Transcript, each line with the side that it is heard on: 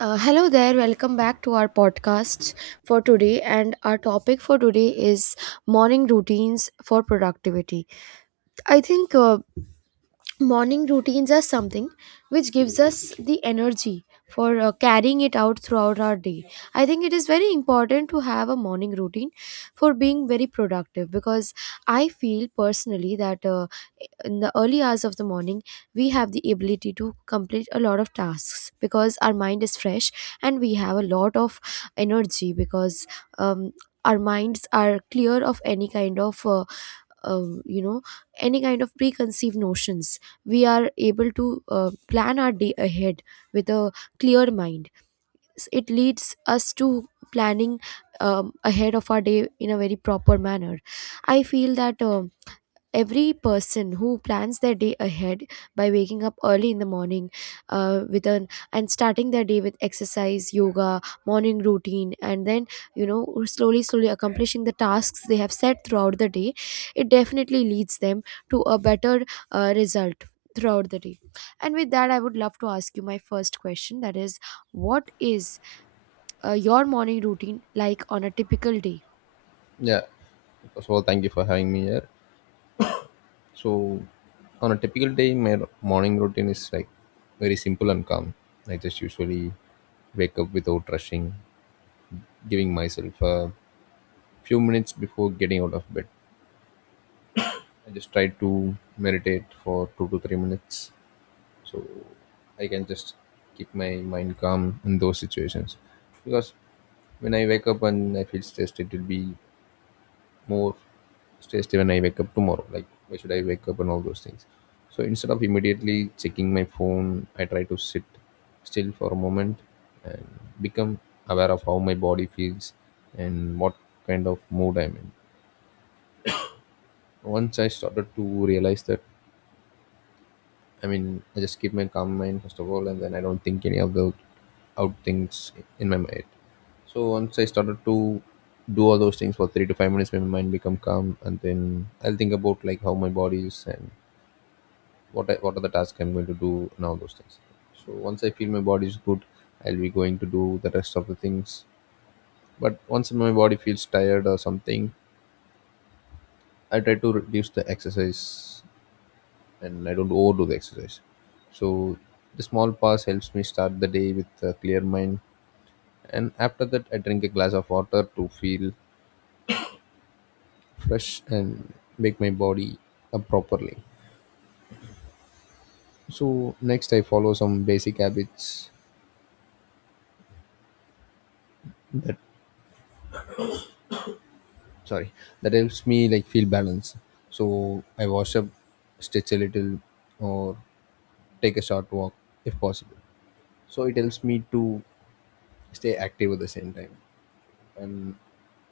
right: Hello there, welcome back to our podcast for today. And our topic for today is morning routines for productivity. I think morning routines are something which gives us the energy for carrying it out throughout our day. I think it is very important to have a morning routine for being very productive, because I feel personally that in the early hours of the morning we have the ability to complete a lot of tasks because our mind is fresh and we have a lot of energy because um, our minds are clear of any kind of um, you know any kind of preconceived notions. We are able to plan our day ahead with a clear mind. It leads us to planning ahead of our day in a very proper manner. I feel that every person who plans their day ahead by waking up early in the morning, with an and starting their day with exercise, yoga, morning routine, and then, you know, slowly slowly accomplishing the tasks they have set throughout the day, it definitely leads them to a better result throughout the day. And with that, I would love to ask you my first question, that is, what is your morning routine like on a typical day?
left: Yeah. First of all, thank you for having me here. So, on a typical day, morning routine is like very simple and calm. I just usually wake up without rushing, giving myself a few minutes before getting out of bed. I just try to meditate for 2 to 3 minutes so I can just keep my mind calm in those situations. Because when I wake up and I feel stressed, it will be more stressed when I wake up tomorrow. Like, why should I wake up and all those things? So instead of immediately checking my phone, I try to sit still for a moment and become aware of how my body feels and what kind of mood I'm in. Once I started to realize that, I mean, I just keep my calm mind first of all, and then I don't think any of the out things in my mind. So once I started to do all those things for 3 to 5 minutes, my mind become calm, and then I'll think about like how my body is and what are the tasks I'm going to do and all those things. So once I feel my body is good, I'll be going to do the rest of the things. But once my body feels tired or something, I try to reduce the exercise and I don't overdo the exercise. So the small pause helps me start the day with a clear mind. And after that, I drink a glass of water to feel fresh and make my body up properly. So next, I follow some basic habits, sorry, that helps me like feel balanced. So I wash up, stretch a little, or take a short walk if possible. So it helps me to stay active at the same time, and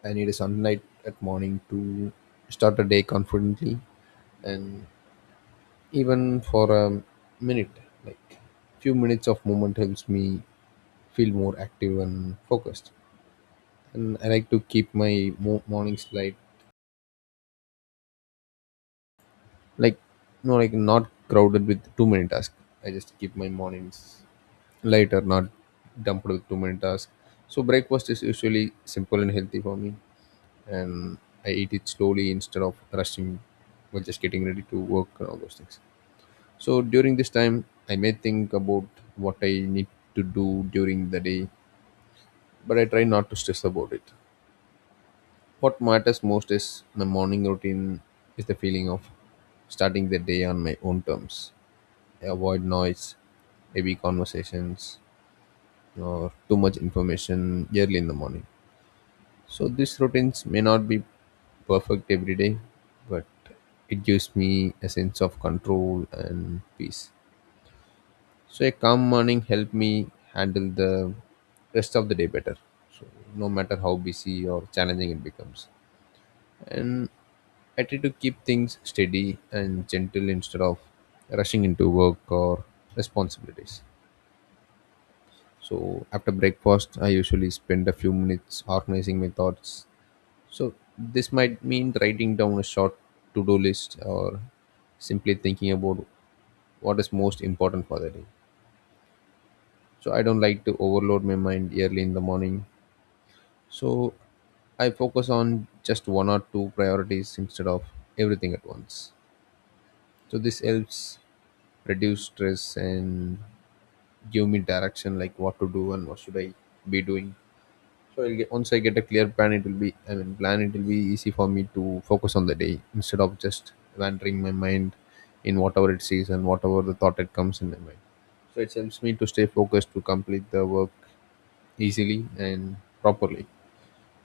left: I need a sunlight at morning to start a day confidently. And even for a minute, like, few minutes of movement helps me feel more active and focused. And I like to keep my mornings light, like, no, like, not crowded with too many tasks. I just keep my mornings lighter, not dumped with too many tasks. So breakfast is usually simple and healthy for me, and I eat it slowly instead of rushing while just getting ready to work and all those things. So during this time, I may think about what I need to do during the day, but I try not to stress about it. What matters most is my morning routine is the feeling of starting the day on my own terms. I avoid noise, heavy conversations, or too much information early in the morning. So these routines may not be perfect every day, but it gives me a sense of control and peace. So a calm morning helped me handle the rest of the day better. So no matter how busy or challenging it becomes. And I try to keep things steady and gentle instead of rushing into work or responsibilities. So after breakfast, I usually spend a few minutes organizing my thoughts. So this might mean writing down a short to-do list or simply thinking about what is most important for the day. So I don't like to overload my mind early in the morning. So I focus on just one or two priorities instead of everything at once. So this helps reduce stress and give me direction like what to do and what should I be doing. So once I get a clear plan, it will be, I mean, plan. It will be easy for me to focus on the day instead of just wandering my mind in whatever it sees and whatever the thought it comes in my mind. So it helps me to stay focused to complete the work easily and properly.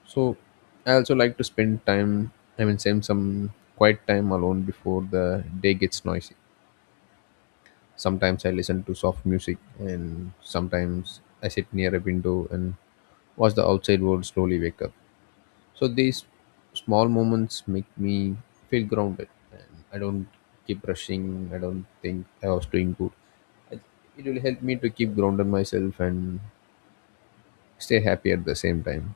left: So I also like to spend time. I mean, spend some quiet time alone before the day gets noisy. Sometimes I listen to soft music, and sometimes I sit near a window and watch the outside world slowly wake up. So these small moments make me feel grounded, and I don't keep rushing. I don't think I was doing good. I- It will help me to keep grounded myself and stay happy at the same time.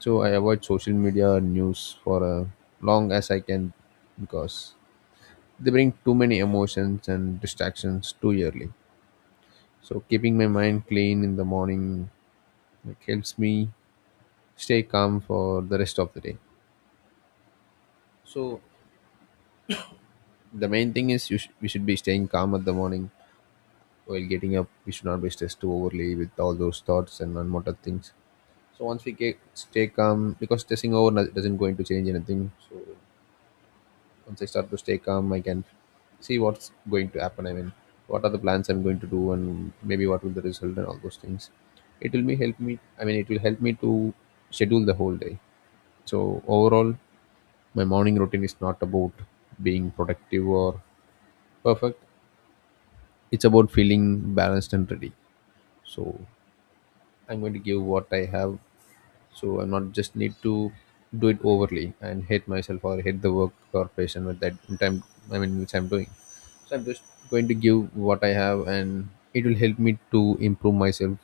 left: So I avoid social media and news for as long as I can because they bring too many emotions and distractions too early. So keeping my mind clean in the morning, like, helps me stay calm for the rest of the day. So the main thing is we should be staying calm at the morning while getting up. We should not be stressed too overly with all those thoughts and unwanted things. So once we get stay calm, because stressing over doesn't going to change anything. So once I start to stay calm, I can see what's going to happen. I mean, what are the plans I'm going to do, and maybe what will the result and all those things. It will be help me. I mean, it will help me to schedule the whole day. So overall, my morning routine is not about being productive or perfect. It's about feeling balanced and ready. So I'm going to give what I have. So I'm not just need to do it overly and hate myself or hate the work or patient with that time. I mean, which I'm doing. So I'm just going to give what I have, and it will help me to improve myself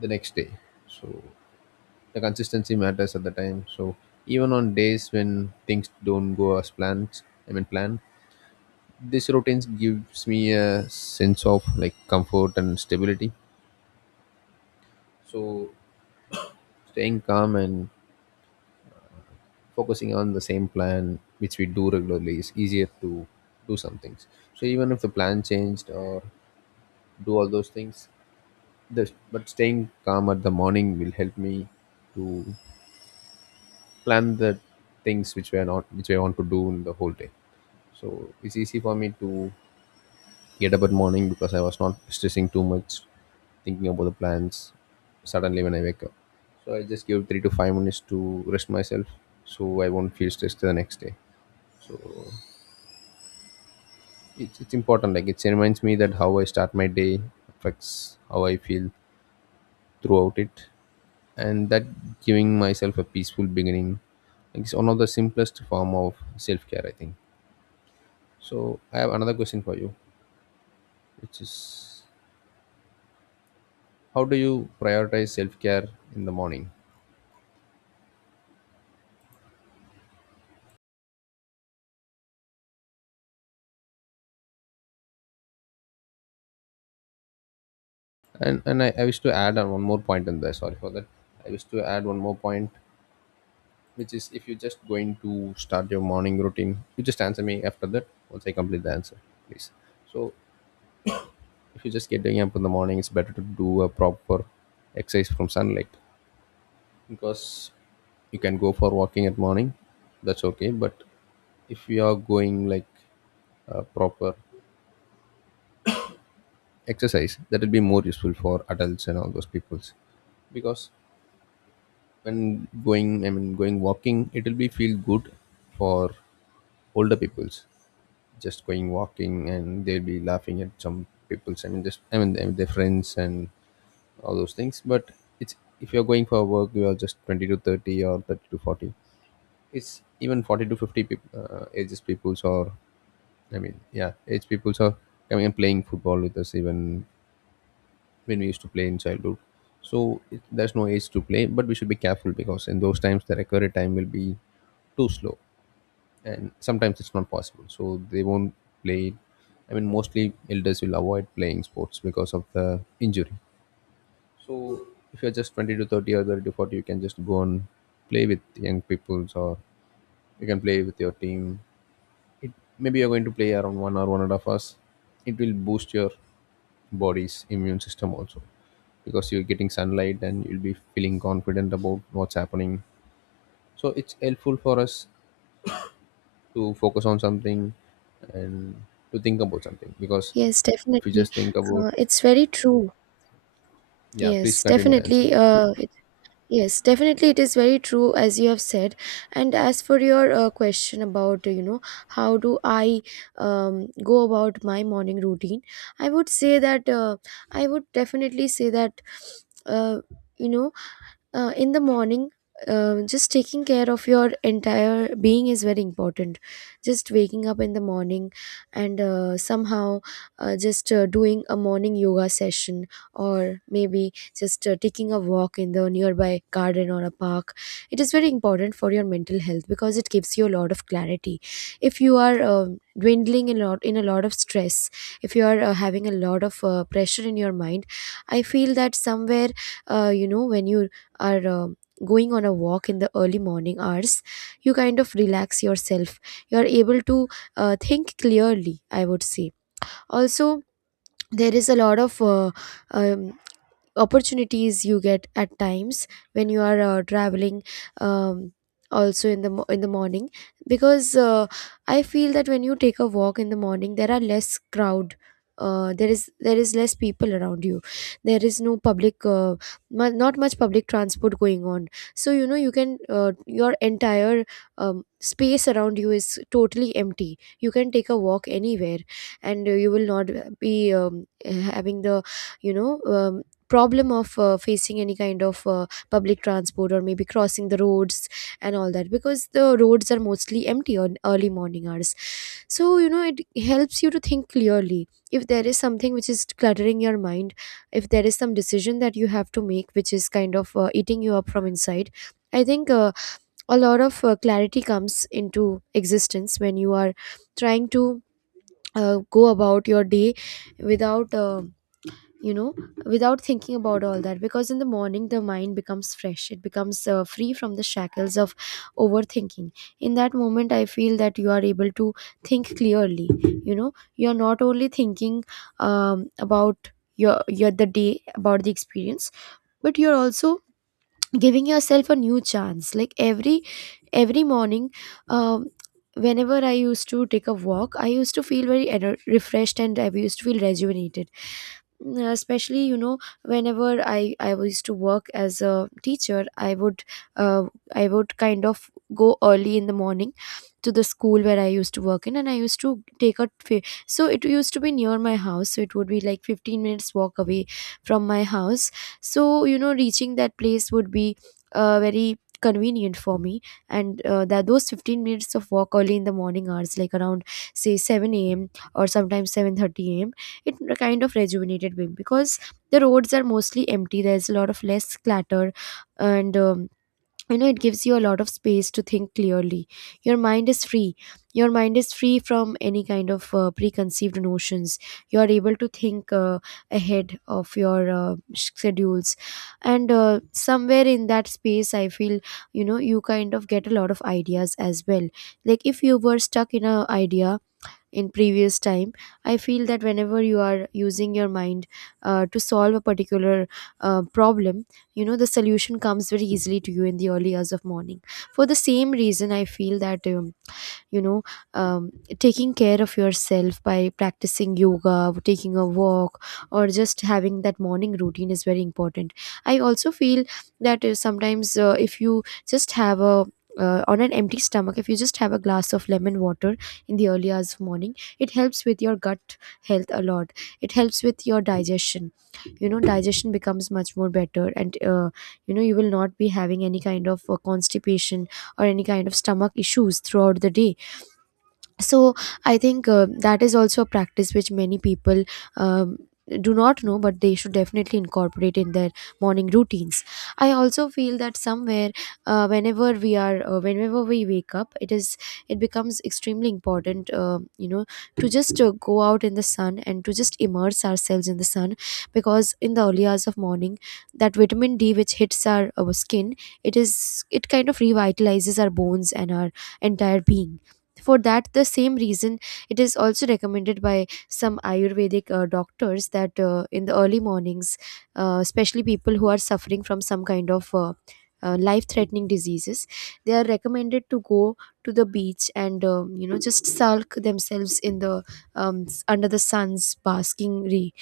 left: the next day. So the consistency matters at the time. So even on days when things don't go as planned, I mean, planned, this routine gives me a sense of like comfort and stability. So staying calm and focusing on the same plan which we do regularly is easier to do some things. So even if the plan changed or do all those things, this, but staying calm at the morning will help me to plan the things which we are not which I want to do in the whole day. So it's easy for me to get up at morning because I was not stressing too much, thinking about the plans. Suddenly, when I wake up, so I just give 3 to 5 minutes to rest myself, so I won't feel stressed the next day. So it's important. Like, it reminds me that how I start my day affects how I feel throughout it, and that giving myself a peaceful beginning, like, is one of the simplest form of self-care, I think. So I have another question for you, which is how do you prioritize self-care in the morning. And I wish to add on one more point in there. Sorry for that. I wish to add one more point, which is if you're just going to start your morning routine, you just answer me after that once I complete the answer, please. So if you're just getting up in the morning, it's better to do a proper exercise from sunlight because you can go for walking at morning. That's okay. But if you are going like a proper exercise, that will be more useful for adults and all those peoples. Because when going I mean, going walking, it will be feel good for older peoples, just going walking, and they'll be laughing at some people's, I mean, just, I mean, their friends and all those things. But it's, if you're going for work, you are just 20 to 30 or 30 to 40, it's even 40 to 50 people, ages peoples, or I mean, yeah, age peoples are coming and playing football with us even when we used to play in childhood. So it, there's no age to play, but we should be careful because in those times the recovery time will be too slow, and sometimes it's not possible. So they won't play. I mean, mostly elders will avoid playing sports because of the injury. So if you're just 20 to 30 or 30 to 40, you can just go and play with young people or you can play with your team. It, maybe you're going to play around 1 or 1.5 hours. It will boost your body's immune system also because you're getting sunlight and you'll be feeling confident about what's happening. So it's helpful for us to focus on something and to think about something. Because
right: Yes,
left: if you
right: definitely.
left: just think about,
right: It's very true.
left: yeah, please
right: Yes,
left: continue your answer.
right: definitely. Yes, definitely, it is very true as you have said. And as for your question about, how do I go about my morning routine, I would say that I would definitely say that, uh, you know, in the morning just taking care of your entire being is very important. Just waking up in the morning and somehow just doing a morning yoga session, or maybe just taking a walk in the nearby garden or a park, it is very important for your mental health because it gives you a lot of clarity. If you are dwindling in a lot, of stress, if you are having a lot of pressure in your mind, I feel that somewhere, when you are going on a walk in the early morning hours, you kind of relax yourself, you are able to think clearly, I would say. Also, there is a lot of um, opportunities you get at times when you are traveling um, also in the in the morning, because I feel that when you take a walk in the morning, there are less crowd, there is less people around you, there is no public not much public transport going on, so you know, you can, your entire space around you is totally empty, you can take a walk anywhere, and you will not be having the, you know um, problem of facing any kind of public transport or maybe crossing the roads and all that, because the roads are mostly empty on early morning hours. So you know, it helps you to think clearly if there is something which is cluttering your mind, if there is some decision that you have to make which is kind of eating you up from inside. I think a lot of clarity comes into existence when you are trying to go about your day without you know without thinking about all that, because in the morning the mind becomes fresh, it becomes free from the shackles of overthinking. In that moment, I feel that you are able to think clearly. You know, you're not only thinking about your the day, about the experience, but you're also giving yourself a new chance, like every morning. um, Whenever I used to take a walk, I used to feel very refreshed, and I used to feel rejuvenated. Mm, especially, you know, whenever I used to work as a teacher, I would uh, I would kind of go early in the morning to the school where I used to work in, and I used to take a so it used to be near my house, so it would be like 15 minutes walk away from my house. So you know, reaching that place would be very convenient for me, and that those 15 minutes of walk early in the morning hours, like around say 7 a.m. or sometimes 7:30 a.m., it kind of rejuvenated me because the roads are mostly empty. There's a lot of less clutter, and you know, it gives you a lot of space to think clearly. Your mind is free, your mind is free from any kind of preconceived notions. You are able to think ahead of your schedules, and somewhere in that space I feel, you know, you kind of get a lot of ideas as well. Like if you were stuck in a idea in previous time, I feel that whenever you are using your mind to solve a particular problem, you know, the solution comes very easily to you in the early hours of morning. For the same reason, I feel that you know um, taking care of yourself by practicing yoga, taking a walk, or just having that morning routine is very important. I also feel that sometimes if you just have a on an empty stomach, if you just have a glass of lemon water in the early hours of morning, it helps with your gut health a lot. It helps with your digestion. You know, digestion becomes much more better, and you know, you will not be having any kind of constipation or any kind of stomach issues throughout the day. So I think that is also a practice which many people um, do not know, but they should definitely incorporate in their morning routines. I also feel that somewhere whenever we wake up, it is, it becomes extremely important to just go out in the sun and to just immerse ourselves in the sun, because in the early hours of morning that vitamin d which hits our skin, it is, it kind of revitalizes our bones and our entire being. For that, the same reason, it is also recommended by some Ayurvedic doctors that in the early mornings, especially people who are suffering from some kind of life-threatening diseases, they are recommended to go to the beach and just sulk themselves in the under the sun's basking ray,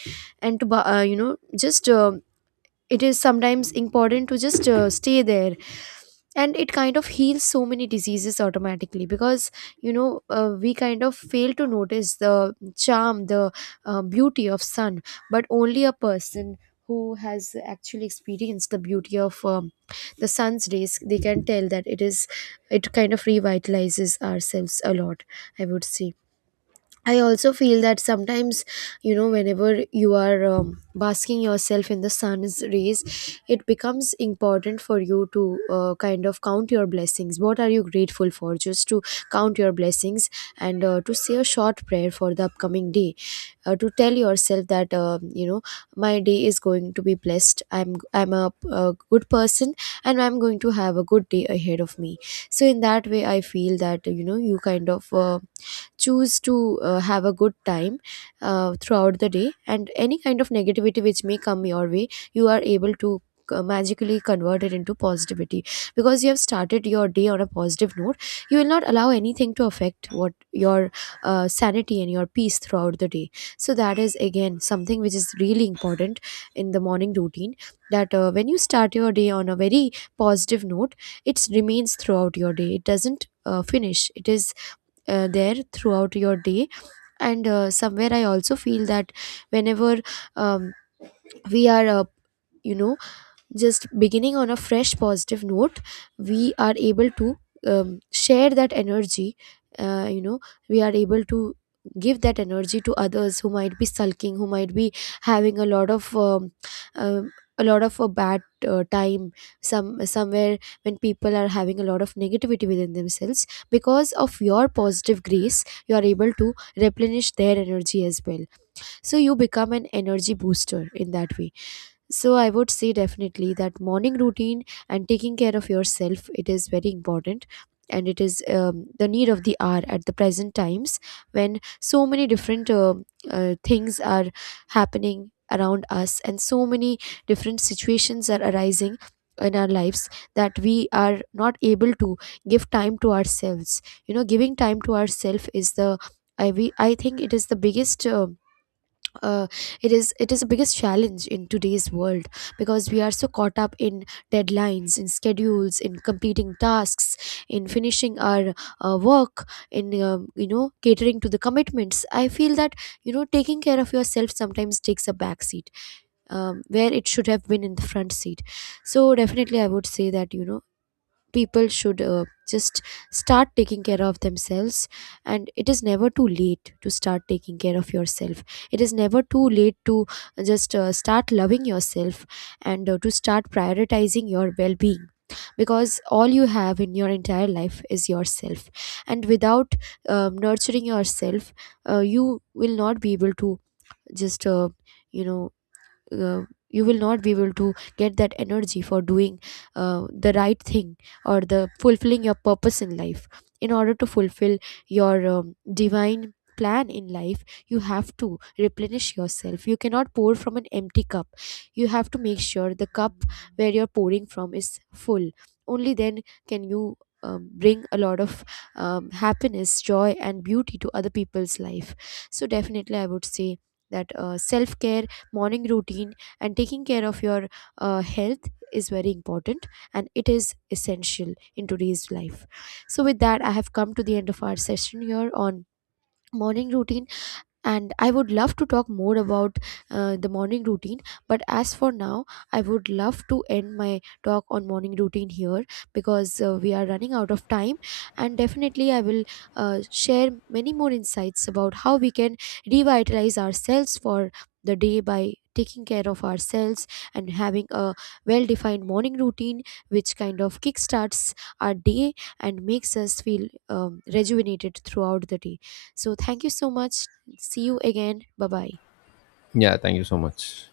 right: and to ba- you know just it is sometimes important to just stay there, and it kind of heals so many diseases automatically, because you know, we kind of fail to notice the charm, the beauty of sun. But only a person who has actually experienced the beauty of the sun's rays, they can tell that it is, it kind of revitalizes ourselves a lot, I would say. I also feel that sometimes, you know, whenever you are basking yourself in the sun's rays, it becomes important for you to kind of count your blessings. What are you grateful for? Just to count your blessings, and to say a short prayer for the upcoming day. To tell yourself that, my day is going to be blessed. I'm a good person, and I'm going to have a good day ahead of me. So, in that way, I feel that, you know, you kind of. Choose to have a good time throughout the day, and any kind of negativity which may come your way, you are able to magically convert it into positivity, because you have started your day on a positive note. You will not allow anything to affect what your sanity and your peace throughout the day. So that is again something which is really important in the morning routine, that when you start your day on a very positive note, it remains throughout your day, it doesn't finish, it is there throughout your day. And somewhere I also feel that whenever um, we are you know just beginning on a fresh positive note, we are able to share that energy, uh, you know we are able to give that energy to others who might be sulking, who might be having a lot of um a lot of a bad time. Somewhere, when people are having a lot of negativity within themselves, because of your positive grace, you are able to replenish their energy as well. So you become an energy booster in that way. So I would say definitely that morning routine and taking care of yourself, it is very important, and it is the need of the hour at the present times, when so many different things are happening around us, and so many different situations are arising in our lives, that we are not able to give time to ourselves. You know, giving time to ourselves is the, I think it is the biggest uh, it is the biggest challenge in today's world, because we are so caught up in deadlines, in schedules, in completing tasks, in finishing our work, in you know, catering to the commitments. I feel that, you know, taking care of yourself sometimes takes a back seat, where it should have been in the front seat. So definitely I would say that, you know, people should just start taking care of themselves, and it is never too late to start taking care of yourself. It is never too late to just start loving yourself, and to start prioritizing your well-being, because all you have in your entire life is yourself. And without nurturing yourself, you will not be able to just you know uh, you will not be able to get that energy for doing the right thing or the fulfilling your purpose in life. In order to fulfill your divine plan in life, you have to replenish yourself. You cannot pour from an empty cup. You have to make sure the cup where you're pouring from is full. Only then can you bring a lot of happiness, joy, and beauty to other people's life. So definitely I would say that self care, morning routine, and taking care of your health is very important, and it is essential in today's life. So with that, I have come to the end of our session here on morning routine, and I would love to talk more about the morning routine, but as for now, I would love to end my talk on morning routine here, because we are running out of time. And definitely I will share many more insights about how we can revitalize ourselves for the day by taking care of ourselves and having a well defined morning routine which kind of kickstarts our day and makes us feel rejuvenated throughout the day. So thank you so much. See you again. Bye bye.
left: Yeah, thank you so much.